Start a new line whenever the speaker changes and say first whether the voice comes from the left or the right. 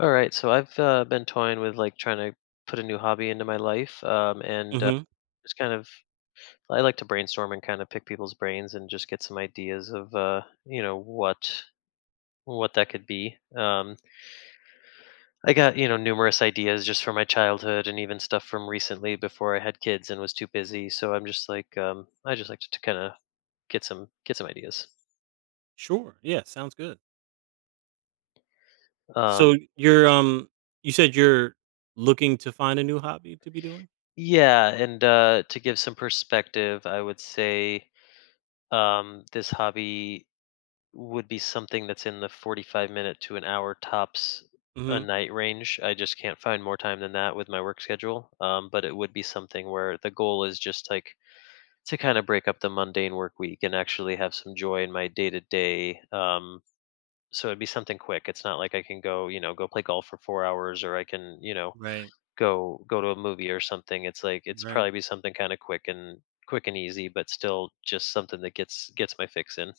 left: All right, so I've been toying with like trying to put a new hobby into my life, and
right: Mhm.
left: just kind of, I like to brainstorm and kind of pick people's brains and just get some ideas of you know what that could be. I got, you know, numerous ideas just from my childhood and even stuff from recently before I had kids and was too busy. So I'm just like, I just like to, kind of get some ideas.
right: Sure. Yeah, sounds good.
left: Um,
right: So you're you said you're looking to find a new hobby to be doing?
left: yeah, and to give some perspective, I would say, this hobby would be something that's in the 45 minute to an hour tops a
right: Mhm.
left: night range. I just can't find more time than that with my work schedule. But it would be something where the goal is just like to kind of break up the mundane work week and actually have some joy in my day to day. So it'd be something quick. It's not like I can go, you know, go play golf for 4 hours, or I can, you know,
right: Right.
left: go to a movie or something. It's like it's
right: Right.
left: probably be something kind of quick and easy, but still just something that gets my fix in.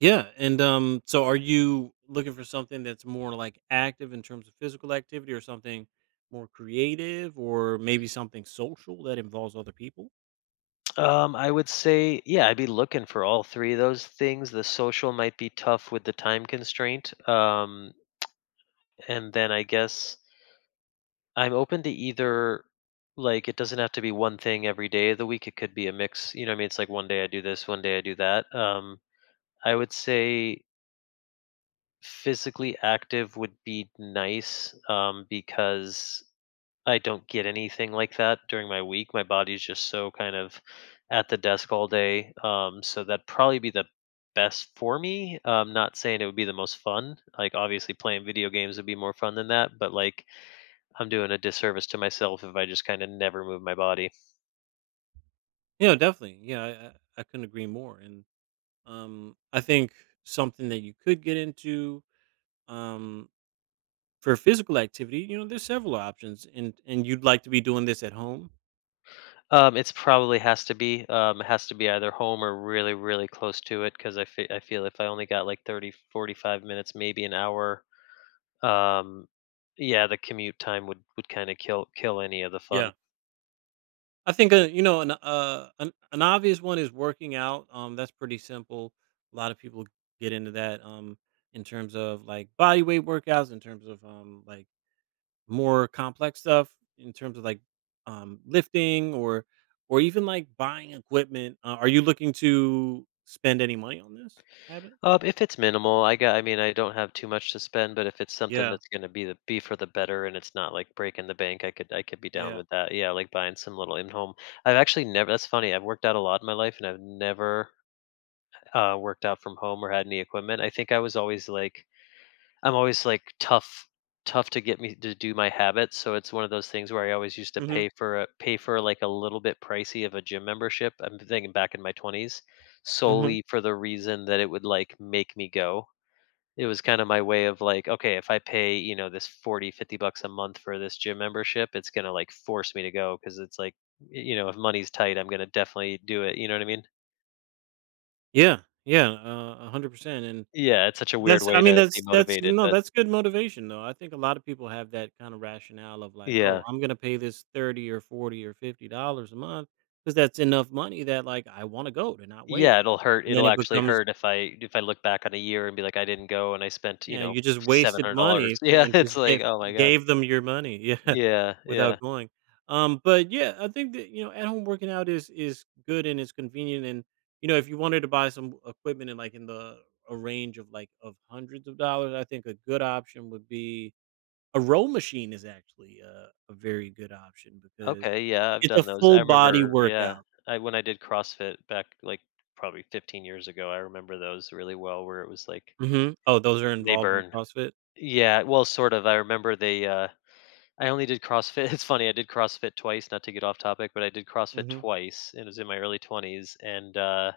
right: Yeah, and so are you looking for something that's more like active in terms of physical activity or something more creative or maybe something social that involves other people?
left: I would say, yeah, I'd be looking for all three of those things. The social might be tough with the time constraint. And then I guess I'm open to either, like, it doesn't have to be one thing every day of the week. It could be a mix. You know what I mean, it's like one day I do this, one day I do that. I would say physically active would be nice because I don't get anything like that during my week. My body's just so kind of at the desk all day. So that'd probably be the best for me. I'm not saying it would be the most fun. Like, obviously, playing video games would be more fun than that. But like, I'm doing a disservice to myself if I just kind of never move my body.
right: Yeah, definitely. Yeah, I, I couldn't agree more. And I think something that you could get into. Um, For physical activity, you know, there's several options, and you'd like to be doing this at home.
left: It's probably has to be, it has to be either home or really, really close to it because I feel if I only got like 30, 45 minutes, maybe an hour Um, yeah, the commute time would, kinda kill any of the fun.
right: Yeah. I think an obvious one is working out. That's pretty simple. A lot of people get into that. In terms of like body weight workouts, in terms of like more complex stuff, in terms of like lifting or even like buying equipment. Are you looking to spend any money on this habit?
left: If it's minimal, I mean, I don't have too much to spend, but if it's something
right: Yeah.
left: that's gonna be the be for the better and it's not, like, breaking the bank, I could, be down
right: Yeah.
left: with that. Yeah, like, buying some little in-home. I've actually never, that's funny, I've worked out a lot in my life, and I've never, worked out from home or had any equipment. I think I was always, like, I'm always like tough to get me to do my habits, so it's one of those things where I always used to
right: Mm-hmm.
left: pay for like a little bit pricey of a gym membership. I'm thinking back in my 20s
right: Mm-hmm.
left: solely for the reason that it would like make me go. It was kind of my way of like, okay, if I pay, you know, this 40, 50 bucks a month for this gym membership, it's going to like force me to go because it's like, you know, if money's tight, I'm going to definitely do it. You know what I mean?
right: Yeah. Yeah. 100%.
left: Yeah, it's such a weird
right: That's
left: way
right: I mean,
left: to be
right: that's
left: motivated,
right: no,
left: but
right: that's good motivation, though. I think a lot of people have that kind of rationale of like, "Oh,
left: yeah.
right: I'm gonna pay this 30 or 40 or $50 a month because that's enough money that, like, I wanna go to not waste."
left: Yeah, it'll hurt.
right: And then
left: It'll
right: it
left: actually
right: becomes,
left: hurt if I look back on a year and be like, I didn't go and I spent, you
right: yeah,
left: know,
right: you just wasted
left: $700.
right: money f
left: Yeah,
right: and
left: it's
right: just
left: like,
right: gave
left: oh my God.
right: gave them your money, yeah,
left: Yeah,
right: without
left: yeah.
right: going. But yeah, I think that, you know, at home working out is good and it's convenient and, you know, if you wanted to buy some equipment in, like, in the a range of, like, of hundreds of dollars, I think a good option would be a row machine is actually a very good option because
left: Okay, yeah, I've
right: it's a
left: done those.
right: full
left: I
right: body
left: remember, yeah,
right: workout.
left: I, when I did CrossFit back like probably 15 years ago, I remember those really well where it was like
right: Mhm. Oh, those are
left: they
right: involved in
left: burn.
right: CrossFit?
left: Yeah, well, sort of. I remember they I only did CrossFit. It's funny, I did CrossFit twice, not to get off topic, but I did CrossFit
right: Mhm.
left: twice and it was in my early 20s, and uh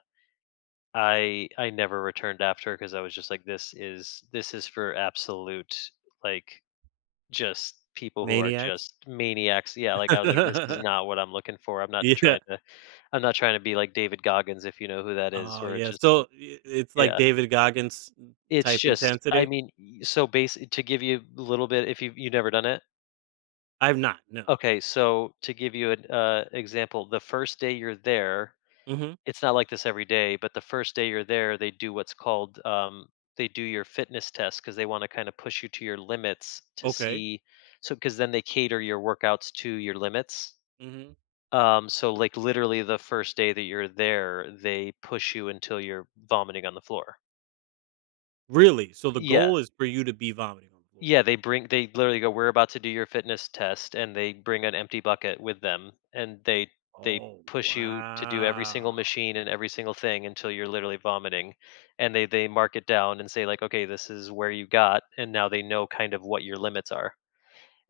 left: I I never returned after because I was just like, this is, for absolute like just people who are
right: Maniacs.
left: just maniacs. Yeah, like I was like, this is not what I'm looking for. I'm not
right: Yeah.
left: trying to, be like David Goggins if you know who that is,
right: Oh,
left: where it's
right: yeah.
left: just,
right: So, I It's like
left: yeah.
right: David Goggins
left: It's
right: type
left: just, I
right: intensity?
left: mean, so basically to give you a little bit if you, never done it.
right: I've not, no.
left: Okay, so to give you an example, the first day you're there,
right: Mhm.
left: it's not like this every day, but the first day you're there, they do what's called, they do your fitness test because they wanna kinda push you to your limits to
right: Okay.
left: see, so because then they cater your workouts to your limits.
right: Mhm.
left: So, like, literally the first day that you're there, they push you until you're vomiting on the floor.
right: Really? So the
left: Yeah.
right: goal is for you to be vomiting on the floor?
left: Yeah, they bring, they literally go, "We're about to do your fitness test," and they bring an empty bucket with them, and they
right: Oh,
left: push you to do every single
right: wow.
left: machine and every single thing until you're literally vomiting, and they mark it down and say like, "Okay, this is where you got," and now they know kind of what your limits are.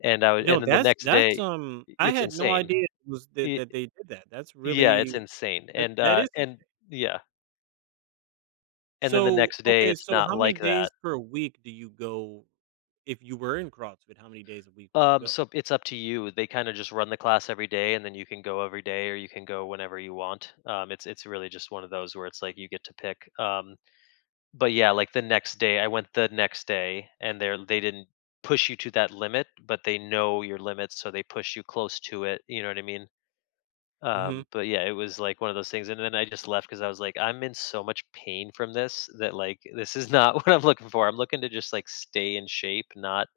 left: And I would
right: You know,
left: and then the
right: that's
left: next
right: that's,
left: day,
right: um I
left: it's
right: had no
left: insane.
right: idea it was
left: It
right: that they did that. That's
left: yeah, it's
right: really
left: insane,
right: that
left: and,
right: that is insane.
left: yeah, and then the
right: So,
left: next day,
right: okay,
left: it's
right: so
left: not
right: how many
left: like that.
right: days per week do you go if you were in CrossFit, how many days a week were you go?
left: So it's up to you. They kind of just run the class every day, and then you can go every day, or you can go whenever you want. It's, really just one of those where it's like you get to pick. But yeah, like the next day, I went the next day, and they didn't push you to that limit, but they know your limits, so they push you close to it. You know what I mean?
right: Mhm.
left: But yeah, it was like one of those things, and then I just left because I was like, I'm in so much pain from this that like this is not what I'm looking for. I'm looking to just like stay in shape, not,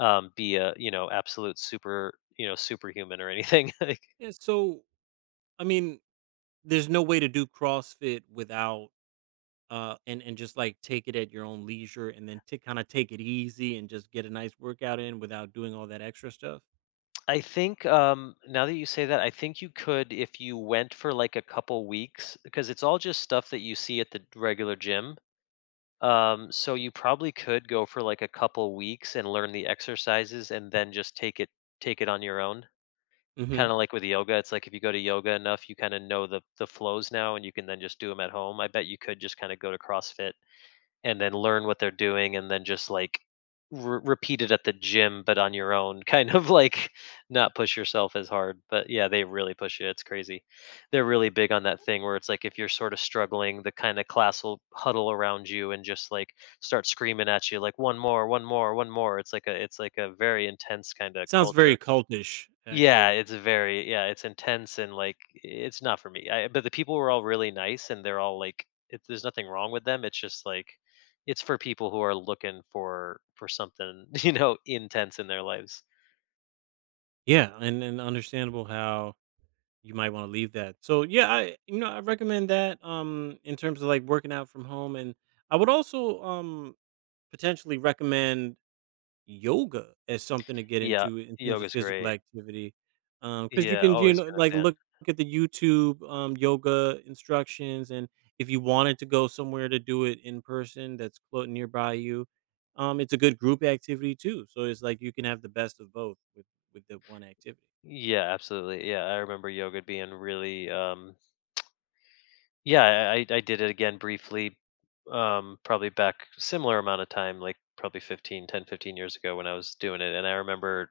left: be a, you know, absolute super, you know, superhuman or anything. Like,
right: Yeah, so, I mean, there's no way to do CrossFit without and just like take it at your own leisure and then to kind of take it easy and just get a nice workout in without doing all that extra stuff.
left: I think, now that you say that, I think you could if you went for like a couple weeks because it's all just stuff that you see at the regular gym. So you probably could go for like a couple weeks and learn the exercises and then just take it, on your own. Kind
right: Mhm.
left: of like with yoga, it's like if you go to yoga enough, you kind of know the flows now, and you can then just do them at home. I bet you could just kind of go to CrossFit and then learn what they're doing and then just like repeat it at the gym but on your own, kind of like not push yourself as hard. But yeah, they really push it, it's crazy. They're really big on that thing where it's like if you're sort of struggling the kind of class will huddle around you and just like start screaming at you like one more, one more, one more. It's like a, it's like a very intense kind of
right: Sounds
left: culture.
right: very cultish
left: Yeah,
right: actually.
left: it's very, yeah, it's intense, and like it's not for me. I, but the people were all really nice and they're all like it, there's nothing wrong with them. It's just like it's for people who are looking for something, you know, intense in their lives.
right: Yeah, and understandable how you might want to leave that. So yeah, I, you know, I recommend that in terms of like working out from home and I would also potentially recommend yoga as something to get
left: Yeah,
right: into in terms of
left: yoga's
right: physical
left: great.
right: activity, because you
left: Yeah,
right: can, you
left: always
right: know,
left: been a
right: like,
left: fan.
right: look at the YouTube, yoga instructions, and if you wanted to go somewhere to do it in person that's close nearby you, it's a good group activity too, so it's like you can have the best of both with the one activity.
left: Yeah, absolutely. Yeah, I remember yoga being really yeah, I did it again briefly, probably back similar amount of time like probably 15, 10, 15 years ago when I was doing it, and I remember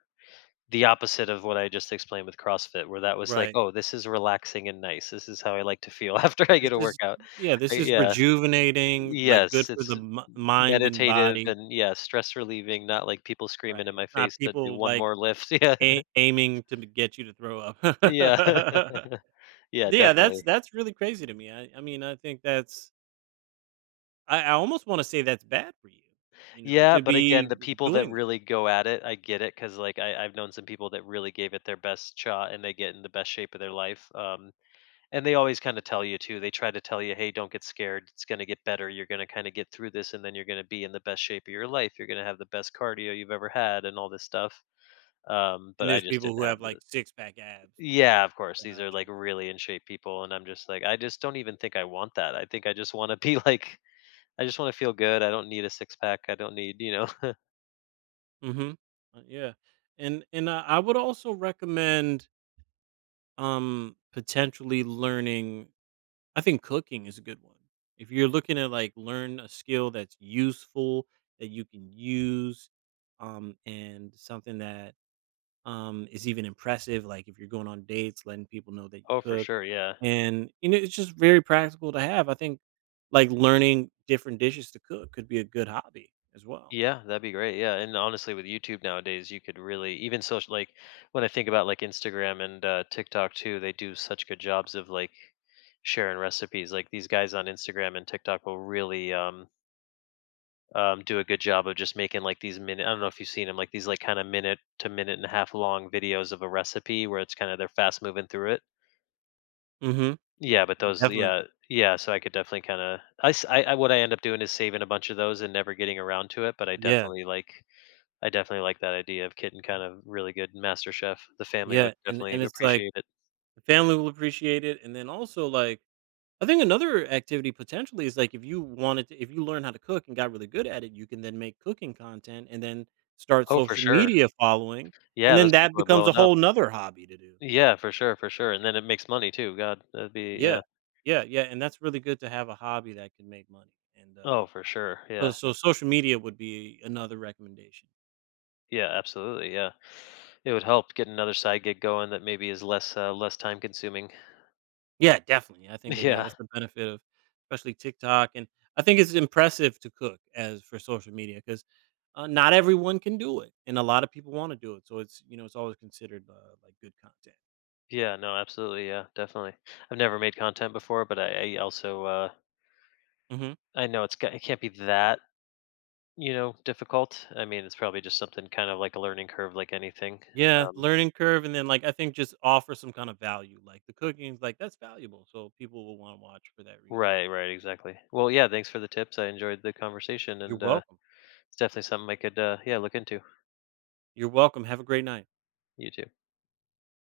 left: the opposite of what I just explained with CrossFit, where that was like,
right: Right.
left: "Oh, this is relaxing and nice. This is how I like to feel after I get
right: This
left: a
right: is
left: workout."
right: Yeah,
left: I,
right: this is
left: yeah.
right: rejuvenating, like, good
left: Yes,
right: for the
left: it's
right: mi mind and
left: meditative
right: body.
left: and, yeah, stress relieving, not like people screaming
right: Right,
left: in my
right: it's not
left: face to do
right: people,
left: one
right: like,
left: more lift. Yeah.
right: a aiming to get you to throw
left: Yeah.
right: up.
left: Yeah,
right: Yeah,
left: definitely.
right: that's really crazy to me. I mean, I think that's, I almost want to say that's bad for you, you know,
left: Yeah,
right: to
left: but again,
right: be
left: the people that
right: doing that.
left: really go at it, I get it because like, I've known some people that really gave it their best shot and they get in the best shape of their life, and they always kind of tell you too, they try to tell you, hey, don't get scared, it's going to get better, you're going to kind of get through this and then you're going to be in the best shape of your life, you're going to have the best cardio you've ever had and all this stuff, but
right: And
left: I
right: there's
left: just
right: people
left: didn't
right: who
left: have
right: have
left: the,
right: like six pack abs
left: yeah,
right: through.
left: of course these are
right: Gotcha.
left: like really in shape people, and I'm just like, I just don't even think I want that, I think I just want to be like, I just want to feel good, I don't need a six pack, I don't need, you know.
right: Mm-hmm. Yeah, and I would also recommend potentially learning. I think cooking is a good one. If you're looking to like learn a skill that's useful that you can use, and something that is even impressive. Like if you're going on dates, letting people know that you
left: Oh, for
right: cook,
left: sure, yeah.
right: and you know it's just very practical to have. I think like learning different dishes to cook could be a good hobby as well.
left: Yeah, that'd be great. Yeah, and honestly, with YouTube nowadays, you could really even social, like when I think about like Instagram and TikTok too, they do such good jobs of like sharing recipes. Like these guys on Instagram and TikTok will really do a good job of just making like these minute. I don't know if you've seen them, like these like kind of minute to minute and a half long videos of a recipe where it's kind of they're fast moving through it.
right: Hmm
left: Yeah, but those,
right: Definitely.
left: yeah, yeah. So I could definitely kind of, I, s- I- what I end up doing is saving a bunch of those and never getting around to it. But
right: Yeah.
left: I definitely like that idea of kitten kind of really good master chef. The family
right: Yeah.
left: would
right: And
left: definitely
right: and it's like
left: appreciate it.
right: the family will appreciate it, and then also like I think another activity potentially is like if you wanted to, if you learn how to cook and got really good at it, you can then make cooking content and then start
left: Oh, for
right: social
left: sure.
right: media following,
left: Yeah,
right: and
left: those
right: then that
left: people are
right: becomes a
left: blowing up.
right: whole nother hobby to do.
left: Yeah, for sure, for sure. And then it makes money too. God, that'd be, yeah.
right: Yeah. Yeah, yeah, and that's really good to have a hobby that can make money, and,
left: Oh, for sure.
right: so
left: Yeah.
right: so social media would be another recommendation.
left: Yeah, absolutely. Yeah. It would help get another side gig going that maybe is less less time consuming.
right: Yeah, definitely, I think that, yeah,
left: Yeah.
right: that's the benefit of especially TikTok, and I think it's impressive to cook as for social media 'cause, not everyone can do it, and a lot of people wanna do it, so it's, you know, it's always considered, like, good content.
left: Yeah, no, absolutely. Yeah, definitely. I've never made content before, but I also
right: Mhm.
left: I know it's got, it can't be that, you know, difficult. I mean, it's probably just something kind of like a learning curve like anything.
right: Yeah,
left: um,
right: learning curve, and then, like, I think just offer some kind of value, like, the cooking, like, that's valuable, so people will wanna watch for that reason.
left: Right, right, exactly. Well, yeah, thanks for the tips. I enjoyed the conversation,
right: You're
left: and
right: welcome.
left: it's definitely something I could, yeah, look into.
right: You're welcome, have a great night.
left: You too.